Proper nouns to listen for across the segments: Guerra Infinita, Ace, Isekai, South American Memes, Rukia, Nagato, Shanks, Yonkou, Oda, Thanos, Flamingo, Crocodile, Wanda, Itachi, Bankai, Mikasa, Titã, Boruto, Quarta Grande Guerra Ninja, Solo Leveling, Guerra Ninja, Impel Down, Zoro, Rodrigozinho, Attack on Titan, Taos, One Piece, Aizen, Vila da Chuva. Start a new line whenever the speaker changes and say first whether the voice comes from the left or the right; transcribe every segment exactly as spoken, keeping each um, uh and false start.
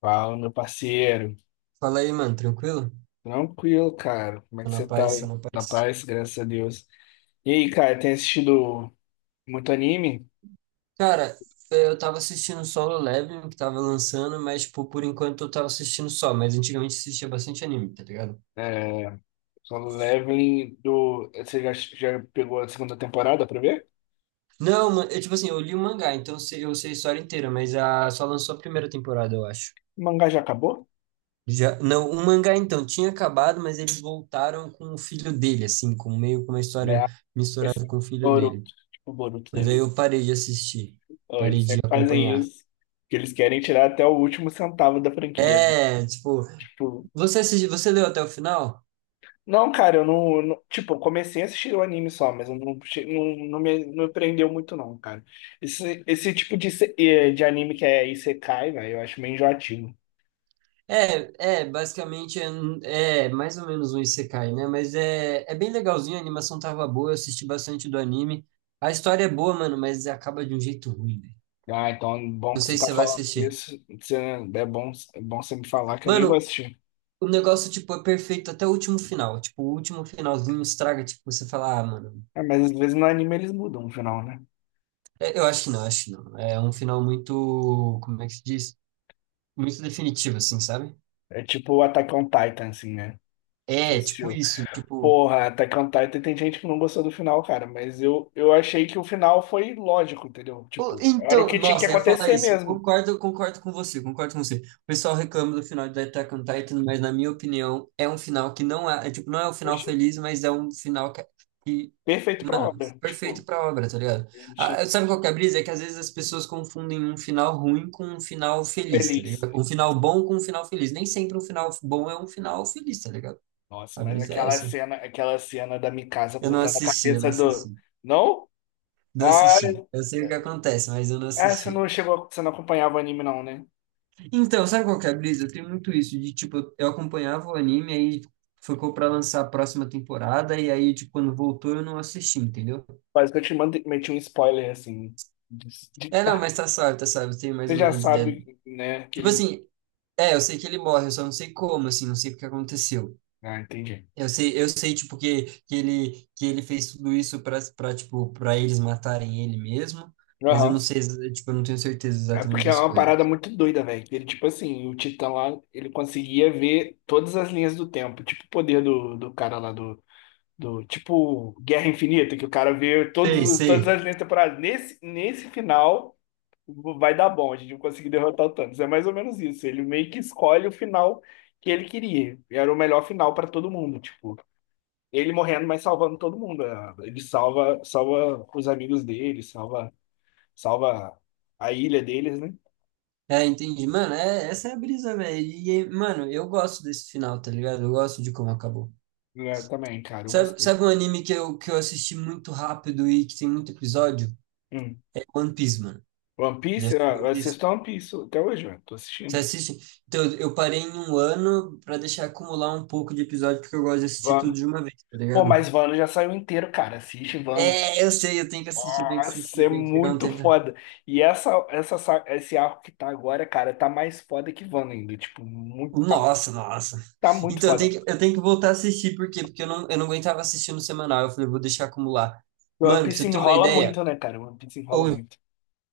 left: Fala, meu parceiro.
right: Fala aí, mano, tranquilo?
left: Tranquilo, cara. Como é
right: Tô
left: que
right: na
left: você tá
right: paz, tô
left: aí?
right: na
left: Na
right: paz.
left: paz, graças a Deus. E aí, cara, tem assistido muito anime?
right: Cara, é, eu tava assistindo Solo Leveling, que tava lançando, mas, tipo, por enquanto eu tava assistindo só, mas antigamente assistia bastante anime, tá ligado?
left: É, Solo Leveling do. Você já, já pegou a segunda temporada pra ver?
right: Não, mano, eu, tipo assim, eu li o mangá, então eu sei eu sei a história inteira, mas a, só lançou a primeira temporada, eu acho.
left: O mangá já acabou?
right: Já, não, o mangá, então, tinha acabado, mas eles voltaram com o filho dele, assim, com meio com uma história
left: É,
right: misturada
left: esse
right: com o filho
left: Boruto,
right: dele.
left: tipo o Boruto da
right: Mas aí
left: vida.
right: eu parei de assistir,
left: Ó,
right: parei
left: eles
right: de
left: sempre fazem
right: acompanhar.
left: isso, que eles querem tirar até o último centavo da franquia, né?
right: É, tipo,
left: Tipo,
right: você assisti, você leu até o final?
left: não, cara, eu não, não- tipo, eu comecei a assistir o anime só, mas eu não, che- não, não me, não me prendeu muito, não, cara. Esse, esse tipo de, se- eh, de anime que é Isekai, velho, eu acho meio enjoativo.
right: É, é, basicamente é, um- é mais ou menos um isekai, né? Mas é, é bem legalzinho, a animação tava boa, eu assisti bastante do anime. A história é boa, mano, mas acaba de um jeito ruim, velho.
left: Ah, então é bom
right: Não
left: que você
right: sei se
left: tá
right: você vai
left: falando
right: assistir.
left: isso. Você, é bom, é bom você me falar que eu nem vou
right: Mano,
left: assistir.
right: o negócio, tipo, é perfeito até o último final. Tipo, o último finalzinho estraga, tipo, você fala, ah, mano.
left: É, mas às vezes no anime eles mudam o final, né?
right: é, eu acho que não, acho que não. É um final muito, como é que se diz? Muito definitivo, assim, sabe?
left: É tipo o Attack on Titan, assim, né? Você
right: É, tipo
left: assistiu.
right: isso, tipo.
left: Porra, Attack on Titan tem gente que não gostou do final, cara, mas eu, eu achei que o final foi lógico, entendeu?
right: O-
left: Tipo, era o
right: Então,
left: que tinha que
right: nossa, eu ia falar
left: acontecer
right: isso.
left: mesmo.
right: Concordo, concordo com você, concordo com você. O pessoal reclama do final de Attack on Titan, mas na minha opinião, é um final que não é, é tipo, não é um final feliz, mas é um final que, que,
left: Perfeito pra
right: mano,
left: obra.
right: perfeito
left: Tipo,
right: pra obra, tá ligado?
left: a gente
right: Ah, sabe qual que é a brisa? É que às vezes as pessoas confundem um final ruim com um final feliz, tá
left: feliz.
right: ligado? Um final bom com um final feliz. Nem sempre um final bom é um final feliz, tá ligado?
left: Nossa,
right: A
left: mas
right: brisa é
left: aquela
right: essa.
left: cena, aquela cena da Mikasa
right: Eu não
left: cortando a
right: assisti, eu não
left: cabeça do.
right: assisti.
left: Não?
right: Não
left: Ah,
right: assisti. Eu sei o que acontece, mas eu não
left: ah, você
right: assisti.
left: não chegou, você não acompanhava o anime, não, né?
right: Então, sabe qual que é a brisa? Eu tenho muito isso de, tipo, eu acompanhava o anime, aí ficou pra lançar a próxima temporada, e aí, tipo, quando voltou eu não assisti, entendeu?
left: Quase que eu te mandei, meti um spoiler assim. de- de-
right: É, não,
left: tá.
right: mas tá salvo, tá salvo, eu tenho mais
left: Você
right: ou
left: já
right: menos ideia.
left: sabe, né? Que
right: Tipo
left: ele.
right: assim, é, eu sei que ele morre, eu só não sei como, assim, não sei o que aconteceu.
left: Ah, entendi.
right: Eu sei, eu sei, tipo, que, que ele, que ele fez tudo isso pra, pra, tipo, pra eles matarem ele mesmo, mas eu não
left: Aham.
right: sei, exa- tipo, eu não tenho certeza
left: É
right: exatamente
left: porque é
right: das
left: uma parada
right: coisas.
left: muito doida, velho. Ele, tipo assim, o Titã lá, ele conseguia ver todas as linhas do tempo. Tipo o poder do, do cara lá do, do tipo Guerra Infinita, que o cara vê todos,
right: Sei,
left: os- todas
right: sei.
left: as linhas temporais. Nesse, nesse final vai dar bom, a gente vai conseguir derrotar o Thanos. É mais ou menos isso. Ele meio que escolhe o final que ele queria. E era o melhor final para todo mundo, tipo, ele morrendo, mas salvando todo mundo, né? Ele salva, salva os amigos dele, salva, salva a ilha deles, né?
right: É, entendi. Mano, é, essa é a brisa, velho. E, e, mano, eu gosto desse final, tá ligado? Eu gosto de como acabou.
left: É, também, cara, eu
right: Sabe,
left: gostei.
right: sabe um anime que eu, que eu assisti muito rápido e que tem muito episódio?
left: Hum.
right: É One Piece, mano.
left: One
right: Já
left: Piece, ah,
right: assistiu
left: eu
right: One Piece?
left: assisto One Piece até hoje, velho. Tô
right: Você
left: assistindo.
right: assiste? Então, eu parei em um ano pra deixar acumular um pouco de episódio, porque eu gosto de assistir tudo
left: Vano.
right: de uma vez, tá
left: Pô,
right: ligado?
left: mas Vano já saiu inteiro, cara. Assiste Vano.
right: É, eu sei, eu tenho que assistir, eu tenho que assistir,
left: Nossa, é
right: eu tenho que pegar um
left: muito
right: tempo.
left: foda. E essa, essa, sa- esse arco que tá agora, cara, tá mais foda que Wanda ainda. Tipo, muito, tá,
right: Nossa, nossa.
left: tá muito
right: Então eu
left: foda.
right: tenho que, eu tenho que voltar a assistir, por quê? Porque eu não, eu não aguentava assistir no semanal. Eu falei, vou deixar acumular.
left: O One
right: Mano, pra
left: Piece
right: você ter uma
left: enrola
right: ideia,
left: muito, né, cara? O One Piece enrola
right: ou
left: muito.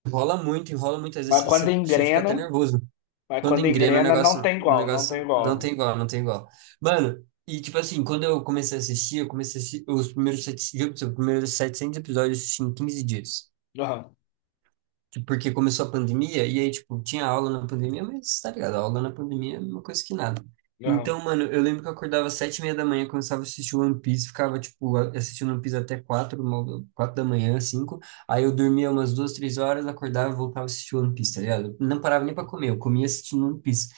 right: enrola muito, enrola muito, às vezes
left: Mas quando
right: você, você fica até
left: engrena,
right: nervoso.
left: mas
right: Quando
left: quando
right: engrena o
left: engrena, não
right: negócio,
left: tem
right: o
left: igual, não tem
right: negócio não
left: igual, velho.
right: tem igual, não tem igual. Mano, e tipo assim, quando eu comecei a assistir, eu comecei a assistir os primeiros, sete- viu, os primeiros setecentos episódios eu assisti em quinze dias.
left: Aham,
right: Tipo, porque começou a pandemia, e aí, tipo, tinha aula na pandemia, mas tá ligado, aula na pandemia é uma coisa que nada.
left: aham.
right: Então, mano, eu lembro que eu acordava às sete e meia da manhã, começava a assistir One Piece, ficava, tipo, a- assistindo One Piece até quatro, uma- quatro da manhã, cinco, aí eu dormia umas duas, três horas, acordava e voltava a assistir One Piece, tá ligado? Não parava nem pra comer, eu comia assistindo One Piece.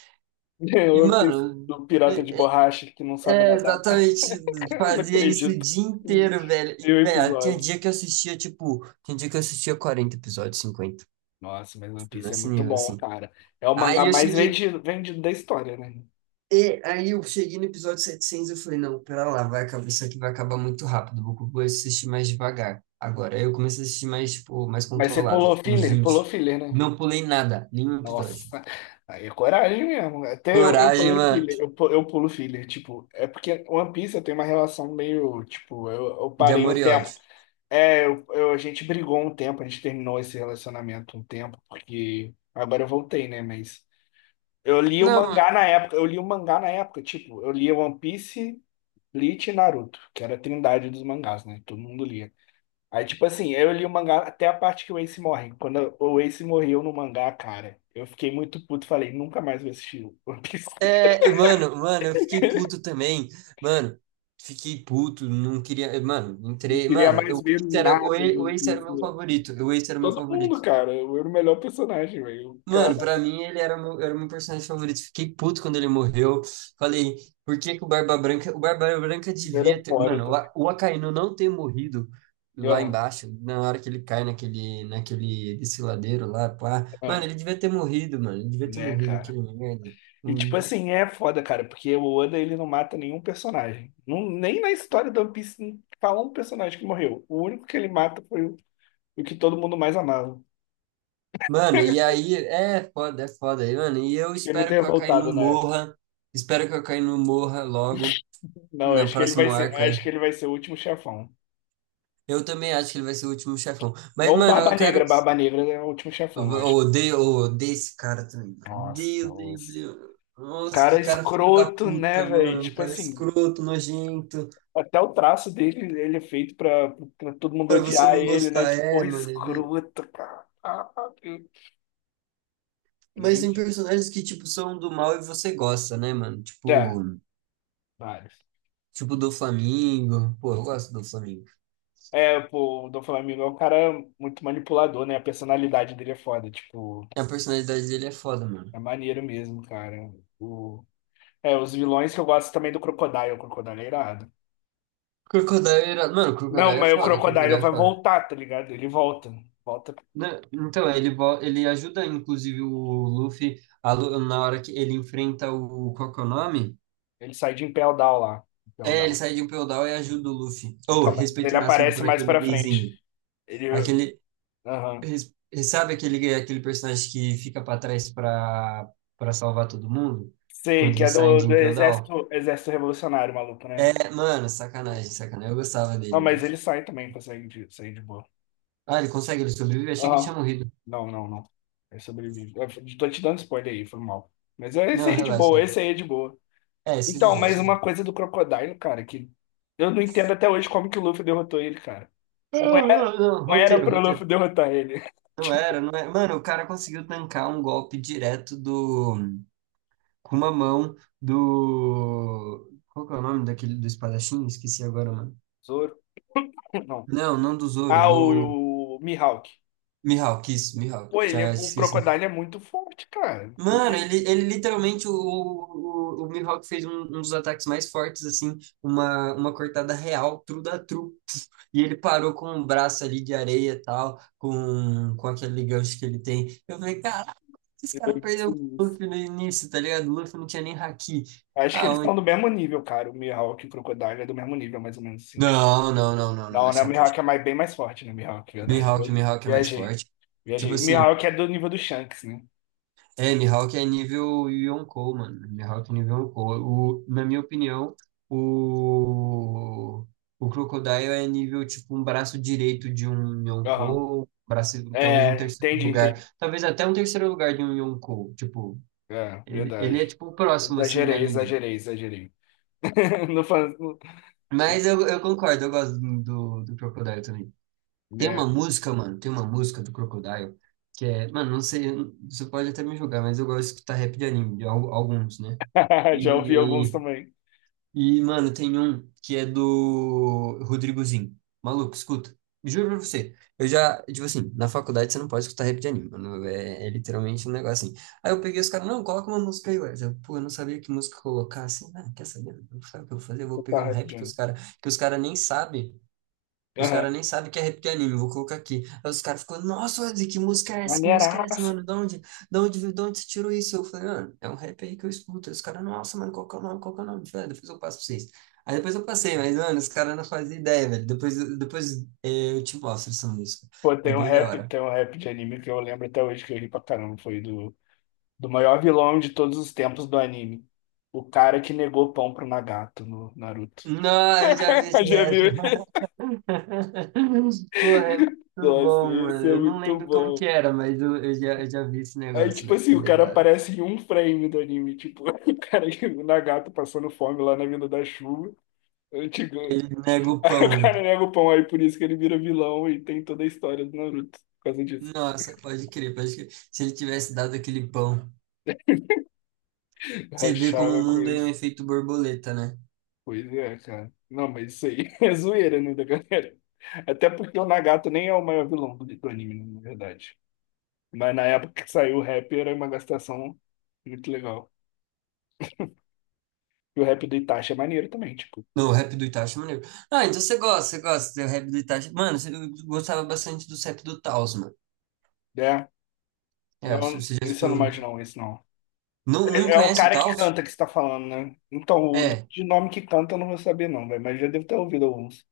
left: O
right: E,
left: One Piece,
right: mano,
left: o pirata de
right: é,
left: borracha que não sabe
right: é,
left: nadar.
right: exatamente.
left: Não
right: Fazia isso o
left: acredito.
right: dia inteiro,
left: Mil
right: velho. E, velho, tinha
left: episódios.
right: dia que eu assistia, tipo, tinha dia que eu assistia quarenta episódios, cinquenta.
left: Nossa, mas One Piece é
right: Nesse
left: muito
right: nível,
left: bom,
right: assim.
left: cara. É o mangá
right: Aí eu
left: mais
right: cheguei,
left: vendido, vendido da história, né?
right: e aí eu cheguei no episódio setecentos eu falei, não, pera lá, vai acabar, isso aqui vai acabar muito rápido, vou vou assistir mais devagar agora. Aí eu comecei a assistir mais, tipo, mais
left: Mas você
right: controlado,
left: pulou
right: tipo, uns
left: filler, pulou
right: vinte
left: filler, né?
right: Não pulei nada, nenhum episódio.
left: Nossa, aí é coragem mesmo. Até eu, eu
right: Coragem,
left: pulei
right: mano,
left: filler, eu, pu- eu pulo filler, tipo, é porque One Piece eu tenho uma relação meio, tipo, eu, eu
right: de
left: parei
right: amor
left: um
right: e
left: tempo.
right: ódio.
left: É, eu, eu- a gente brigou um tempo, a gente terminou esse relacionamento um tempo, porque agora eu voltei, né? Mas eu li o
right: Não,
left: mangá na época, eu li o mangá na época, tipo, eu li One Piece, Bleach e Naruto, que era a trindade dos mangás, né? Todo mundo lia. Aí, tipo assim, eu li o mangá até a parte que o Ace morre. Quando o Ace morreu no mangá, cara, eu fiquei muito puto. Falei, nunca mais vou assistir One Piece.
right: é, mano, mano, eu fiquei puto também, mano. Fiquei puto, não queria. Mano,
left: Não
right: entrei.
left: queria
right: Mano,
left: mais
right: o
left: ver
right: Ace era o
left: nada de
right: Ace- o
left: One
right: Ace era o
left: Piece,
right: meu
left: velho.
right: favorito. O Ace era o meu
left: Todo
right: favorito.
left: mundo, cara. Eu era o melhor personagem, velho. O cara
right: Mano, pra mim ele era o meu, era o meu personagem favorito. Fiquei puto quando ele morreu. Falei, por que que o Barba Branca. O Barba Branca
left: era
right: devia ter.
left: foda
right: Mano, o,
left: também.
right: A- o Akainu não ter morrido lá
left: Aham,
right: embaixo, na hora que ele cai naquele, naquele desfiladeiro lá, pá. Mano,
left: aham.
right: ele devia ter morrido, mano. Ele devia ter
left: Né,
right: morrido,
left: cara?
right: aquele merda.
left: E, tipo
right: Hum.
left: assim, é foda, cara, porque o Oda, ele não mata nenhum personagem. Não, nem na história do One Piece não fala um personagem que morreu. O único que ele mata foi o, o que todo mundo mais amava.
right: Mano, e aí. É foda, é foda. E, mano, e eu
left: Fiquei muito
right: espero que o
left: revoltado
right: Akainu
left: na época.
right: morra. Espero que o Akainu morra logo,
left: Não,
right: no
left: acho que ele vai
right: próximo
left: ser,
right: arco aí.
left: acho que ele vai ser o último chefão.
right: Eu também acho que ele vai ser o último chefão. Mas,
left: Ou
right: mano,
left: Barba
right: eu quero.
left: Negra, Barba Negra é o último chefão,
right: Eu
left: eu
right: eu
left: acho.
right: odeio, eu odeio esse cara também, mano.
left: Nossa,
right: Odeio, odeio,
left: os
right: odeio. Nossa, que
left: cara
right: cara filho da
left: escroto, né,
right: puta,
left: velho?
right: mano. Um
left: Tipo
right: cara
left: assim,
right: escroto, nojento.
left: até o traço dele, ele é feito pra, pra todo mundo
right: Pra você
left: odiar
right: não
left: ele, né?
right: gostar,
left: Que
right: é,
left: porra
right: mano. ele-
left: escrota, cara. Ah, ah, eu-
right: Mas tem personagens que, tipo, são do mal e você gosta, né, mano?
left: É,
right: Tipo,
left: vários.
right: tipo do Flamingo. Pô, eu gosto do Flamingo.
left: É, pô, o Dom Flamingo é um cara muito manipulador, né? A personalidade dele é foda, tipo,
right: A personalidade dele é foda, mano.
left: é maneiro mesmo, cara. O... É, os vilões que eu gosto também do Crocodile, o Crocodile é irado.
right: Crocodile era... Mano,
left: Não,
right: Crocodile é
left: mas o
right: foda,
left: Crocodile
right: Crocodile é
left: vai
right: foda.
left: voltar, tá ligado? Ele volta. Volta.
right: Né? Então, ele, vo- ele ajuda, inclusive, o Luffy a Lu- na hora que ele enfrenta o... Qual que é o nome?
left: Ele sai de Impel Down lá. Impel
right: É, ele
left: Down.
right: sai de um feudal e ajuda o Luffy. Ou,
left: Então, mas
right: respeito
left: ele
right: máximo
left: aparece
right: por
left: mais
right: aquele
left: pra frente.
right: gayzinho.
left: Ele.
right: Aquele,
left: Aham.
right: res- sabe aquele, aquele personagem que fica pra trás pra, pra salvar todo mundo?
left: Sei,
right: Quando
left: que é
right: eles saem
left: do,
right: de
left: do
right: Impel Down?
left: exército, exército revolucionário, maluco, né?
right: É, mano, sacanagem, sacanagem. Eu gostava
left: Não,
right: dele, mano.
left: mas ele sai também, consegue de, sair de boa.
right: Ah, ele consegue, ele sobrevive? Achei que ele tinha
left: Aham.
right: morrido.
left: Não, não, não. Ele sobrevive. Eu tô te dando spoiler aí, foi mal. Mas é esse
right: Não,
left: aí é de
right: relaxa,
left: boa, esse
right: relaxa.
left: aí é de boa.
right: É, isso é de
left: Então,
right: boa,
left: mais
right: isso é de
left: uma
right: boa.
left: coisa do Crocodile, cara, que eu não entendo até hoje como que o Luffy derrotou ele, cara.
right: Ah,
left: Não era,
right: ah, não,
left: não era
right: roteiro,
left: pro Luffy
right: roteiro.
left: derrotar ele.
right: Não
left: Tipo,
right: era, não era. Mano, o cara conseguiu tancar um golpe direto do... com uma mão do. Qual que é o nome daquele do espadachim? Esqueci agora, mano.
left: Zoro, não.
right: Não, não do Zoro,
left: Ah,
right: do.
left: o, o Mihawk.
right: Mihawk, isso, Mihawk,
left: Pô, ele é,
right: já
left: o
right: esqueci.
left: Crocodile é muito forte, cara. Não
right: Mano,
left: tem.
right: ele, ele literalmente, o, o, o Mihawk fez um, um dos ataques mais fortes, assim, uma, uma cortada real, tru da tru. E ele parou com um braço ali de areia e tal, com, com aquele gancho que ele tem. Eu falei, caraca, esse
left: Ele é
right: cara
left: muito
right: perdeu o Luffy
left: sinistro.
right: no início, tá ligado? O Luffy não tinha nem haki.
left: Acho que eles
right: Aonde?
left: estão do mesmo nível, cara. O Mihawk e o Crocodile é do mesmo nível, mais ou menos assim. Tipo.
right: Não, não, não, não, não,
left: Não,
right: é
left: né? O
right: chapu.
left: Mihawk é mais, bem mais forte, né? O Mihawk, verdade.
right: Mihawk,
left: Vi-
right: Mihawk é mais
left: Viajei.
right: forte. Tipo
left: Viajei. O
right: assim,
left: Mihawk é do nível do Shanks, né?
right: é, Mihawk é nível Yonkou, mano. Mihawk é nível Yonkou. O, na minha opinião, o, o Crocodile é nível, tipo, um braço direito de um
left: Aham.
right: Yonkou, um braço, talvez um
left: É,
right: terceiro
left: entendi,
right: lugar,
left: entendi.
right: talvez até um terceiro lugar de um Yonkou. Tipo,
left: É,
right: ele, ele é,
left: verdade.
right: tipo, o próximo, assim, na
left: Exagerei,
right: linha.
left: exagerei, exagerei. Não faz. não-
right: Mas eu, eu concordo, eu gosto do, do, do Crocodile também. Tem
left: É.
right: uma música, mano, tem uma música do Crocodile que é, mano, não sei, você pode até me julgar, mas eu gosto de escutar rap de anime, de al- alguns, né?
left: Já ouvi alguns
right: E,
left: também.
right: e mano, tem um que é do Rodrigozinho. Maluco, escuta. Juro pra você. Eu já, tipo assim, na faculdade você não pode escutar rap de anime, mano. É, é literalmente um negócio assim. Aí eu peguei os caras, não, coloca uma música aí, ué. Eu, pô, eu não sabia que música colocar assim. Ah, quer saber? Não sabe o que eu vou fazer? Eu vou pegar
left: Tá,
right: um
left: rap de
right: rap que os
left: anime.
right: caras que os cara nem sabem. Os caras
left: Aham.
right: nem sabem que é rap de anime, vou colocar aqui. Aí os caras ficam, nossa, Wesley, que música é essa? Que música é essa,
left: Maneiraça.
right: mano? Da onde, da onde, viu- da onde você tirou isso? Eu falei, mano, é um rap aí que eu escuto. Aí os caras, nossa, mano, qual que é o nome? Qual que é o nome? Falei, "Ah, depois eu passo pra vocês." Aí depois eu passei, mas, mano, os caras não fazem ideia, velho. Depois, depois eh, eu te mostro essa música.
left: Pô,
right: É
left: tem um
right: bem da
left: rap,
right: hora.
left: tem um rap de anime que eu lembro até hoje que eu ri pra caramba. Foi do, do maior vilão de todos os tempos do anime. O cara que negou pão pro Nagato no Naruto.
right: Não, eu já vi esse
left: Já
right: rap.
left: viu?
right: Porra, é muito
left: Nossa,
right: bom,
left: esse
right: mano.
left: é
right: Eu não
left: muito
right: lembro como que
left: bom.
right: era, mas eu, eu já, eu já vi esse
left: Aí,
right: negócio,
left: tipo
right: né?
left: assim, o
right: Ele é
left: cara
right: da hora.
left: aparece em um frame do anime. Tipo, o cara, que- o Nagato passando fome lá na Vila da Chuva. Eu digo,
right: Ele nega o
left: aí o
right: pão.
left: cara nega o pão, aí por isso que ele vira vilão e tem toda a história do Naruto. Por causa disso.
right: Nossa, pode crer, pode crer. Se ele tivesse dado aquele pão, você vê como o
left: Rachava com
right: mundo é um
left: isso.
right: efeito borboleta, né?
left: Pois é, cara. Não, mas isso aí é zoeira, né, da galera? Até porque o Nagato nem é o maior vilão do, do anime, na verdade. Mas na época que saiu o rap era uma gastação muito legal. E o rap do Itachi é maneiro também, tipo.
right: No, o rap do Itachi é maneiro. Ah, então você gosta, você gosta do rap do Itachi. Mano, você- eu gostava bastante do rap do Taos, mano.
left: É,
right: É, você
left: não,
right: você já
left: esse eu não
right: escutou.
left: imagino, não, esse não.
right: Não, não
left: É, é o
right: conhece o
left: cara que
right: Taos?
left: canta que você tá falando, né? Então, o
right: É,
left: de nome que canta eu não vou saber, não, velho. Mas já devo ter ouvido alguns.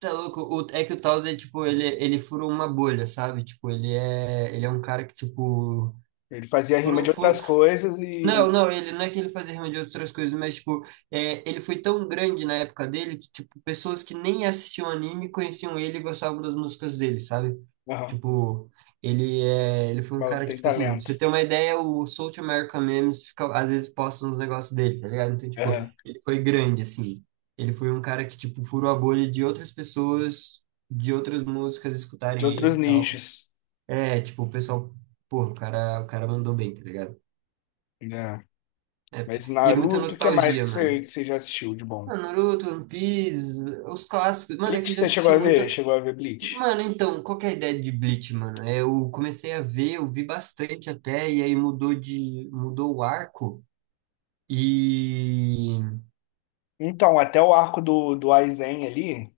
right: tá louco. O- é que o Taos é tipo, ele, ele furou uma bolha, sabe? Tipo, ele é, ele é um cara que, tipo,
left: Ele fazia rima
right: furou,
left: de
right: fu-
left: outras coisas
right: Não,
left: e.
right: não, ele não é que ele fazia rima de outras coisas, mas, tipo, é, ele foi tão grande na época dele que, tipo, pessoas que nem assistiam anime conheciam ele e gostavam das músicas dele, sabe?
left: Aham.
right: Tipo, ele é, ele foi um
left: Mas
right: cara que,
left: tem
right: tipo assim, pra
left: talento.
right: você ter uma ideia, o South American Memes fica, às vezes posta uns negócios dele, tá ligado? Então, tipo,
left: Aham.
right: ele foi grande, assim. Ele foi um cara que, tipo, furou a bolha de outras pessoas, de outras músicas
left: De
right: escutarem ele
left: outros
right: e tal.
left: nichos.
right: É, tipo, o pessoal, pô, o cara, o cara mandou bem, tá ligado?
left: É.
right: Época.
left: Mas
right: E é muita
left: Naruto, o que mais
right: nostalgia,
left: que
right: mano.
left: você, que você já assistiu de bom?
right: Ah, Naruto, One Piece, os clássicos. Mano, é que
left: Bleach,
right: eu já
left: você chegou
right: assisti
left: a ver?
right: muito.
left: Chegou a ver Bleach?
right: Mano, então, qual que é a ideia de Bleach, mano? É, eu comecei a ver, eu vi bastante até, e aí mudou de, mudou o arco. E
left: Então, até o arco do, do Aizen ali,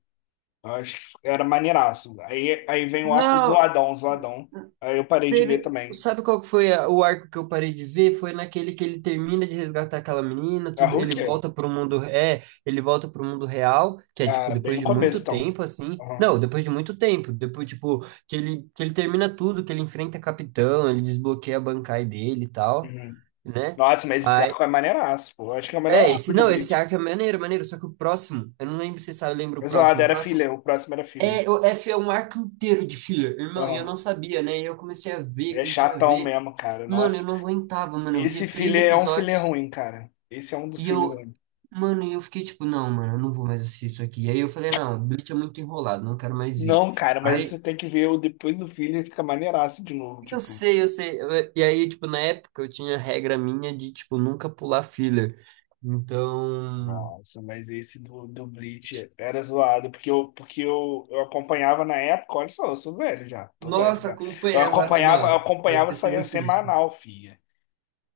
left: eu acho que era maneiraço. Aí, aí vem o arco do
right: não.
left: Zoadão, Zoadão. Aí eu parei de ver
right: Teve-
left: também.
right: Sabe qual que foi a- o arco que eu parei de ver? Foi naquele que ele termina de resgatar aquela menina,
left: A
right: tudo, ele
left: Rukia?
right: volta pro mundo, é, ele volta pro mundo real, que é tipo
left: Ah, bem
right: depois
left: no
right: de
left: começo,
right: muito
left: então.
right: tempo assim.
left: Aham.
right: Não, depois de muito tempo, depois tipo que ele que ele termina tudo, que ele enfrenta capitão, ele desbloqueia a Bankai dele e tal,
left: Uhum.
right: né?
left: Nossa, mas esse
right: Aí,
left: arco é maneiraço, pô. Eu acho que é o melhor
right: é,
left: arco
right: esse
left: de
right: não, esse
left: Bleach.
right: arco é maneiro, maneiro, só que o próximo, eu não lembro se você sabe, lembra o
left: O Zoado
right: próximo, o
left: era
right: próximo
left: filler, o próximo era filler.
right: é, o F é um arco inteiro de filler, irmão, e eu
left: Aham.
right: não sabia, né? E eu comecei a ver,
left: É
right: comecei a
left: chatão
right: ver.
left: mesmo, cara.
right: Mano, eu
left: Nossa.
right: não aguentava, mano. Eu
left: Esse
right: via três
left: filler é um filler
right: episódios
left: ruim, cara. Esse é um dos
right: e
left: filhos.
right: eu. Mano, e eu fiquei tipo, não, mano, eu não vou mais assistir isso aqui. Aí eu falei, não, Bleach é muito enrolado, não quero mais ver.
left: Não, cara, mas você
right: Aí,
left: tem que ver o depois do filho fica maneiraço de novo,
right: eu
left: tipo.
right: sei, eu sei. eu- E aí, tipo, na época eu tinha regra minha de, tipo, nunca pular filler. Então.
left: Nossa, mas esse do, do Bleach era zoado, porque, eu, porque eu, eu acompanhava na época, olha só, eu sou velho já, tô velho
right: Nossa,
left: já. Eu
right: acompanhava.
left: acompanhava, eu
right: Nossa, deve
left: acompanhava,
right: ter
left: saía
right: sido triste.
left: semanal, filha.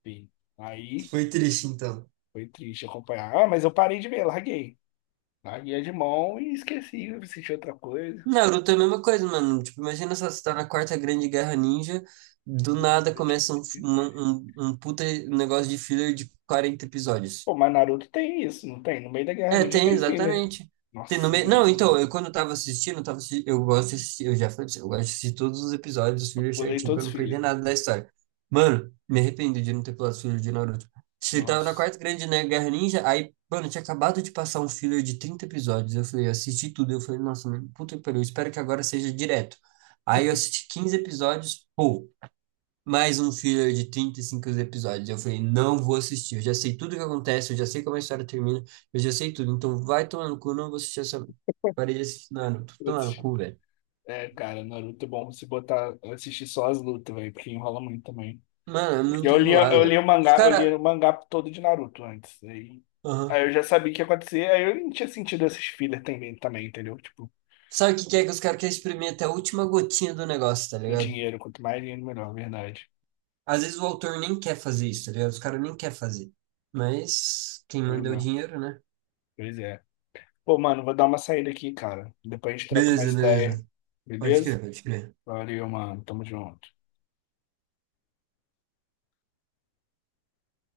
left: Fih. Aí
right: Foi triste, então.
left: foi triste acompanhar. Ah, mas eu parei de ver, larguei. Larguei de mão e esqueci, assisti outra coisa.
right: Naruto é a mesma coisa, mano. Tipo, imagina só, você tá na Quarta Grande Guerra Ninja, do nada começa um, f- um, um puta negócio de filler de quarenta episódios.
left: Pô, mas Naruto tem isso, não tem? No meio da Guerra
right: É,
left: Ninja
right: tem,
left: tem filler.
right: exatamente. Tem no
left: Nossa,
right: meio. Não,
left: muitos
right: então,
left: não.
right: eu quando eu tava assistindo, eu, tava assi- eu gosto de assistir, eu já falei pra você, eu gosto de assistir todos os episódios dos
left: Eu
right: fillers
left: pulei
right: certinho pra
left: todos os
right: não perder
left: filler.
right: nada da história. Mano, me arrependo de não ter pulado os fillers de Naruto. Você tava na
left: Nossa.
right: quarta grande, né, Guerra Ninja, aí, mano, tinha acabado de passar um filler de trinta episódios. Eu falei, eu assisti tudo. Eu falei, nossa, mano, puta que pariu, eu espero que agora seja direto. Aí eu assisti quinze episódios, pô, mais um filler de trinta e cinco episódios. Eu falei, não vou assistir. Eu já sei tudo o que acontece, eu já sei como a história termina, eu já sei tudo. Então vai tomar no cu, não vou assistir essa. Parei de assistir Naruto. Tomar no
left: Putz.
right: cu, velho.
left: É, cara, Naruto é bom se botar, assistir só as lutas, velho, porque enrola muito também.
right: Mano, é
left: Porque
right: muito
left: eu li,
right: enrolado,
left: eu li
right: velho.
left: o
right: Os
left: mangá, eu li
right: caras.
left: o mangá todo de Naruto antes. Aí, aí
right: Aham.
left: eu já sabia o que ia acontecer, aí eu não tinha sentido esses filler também, também, entendeu? Tipo,
right: Sabe o que que é que os caras querem exprimir até a última gotinha do negócio, tá
left: o
right: ligado?
left: dinheiro, quanto mais dinheiro, melhor, verdade.
right: Às vezes o autor nem quer fazer isso, tá ligado? Os caras nem querem fazer. Mas quem
left: Pois
right: manda é o
left: é,
right: dinheiro, né?
left: pois é. Pô, mano, vou dar uma saída aqui, cara. Depois a gente troca mais
right: Beleza,
left: ideia,
right: beleza. Pode
left: beleza?
right: crer, pode crer.
left: Valeu, mano. Tamo junto.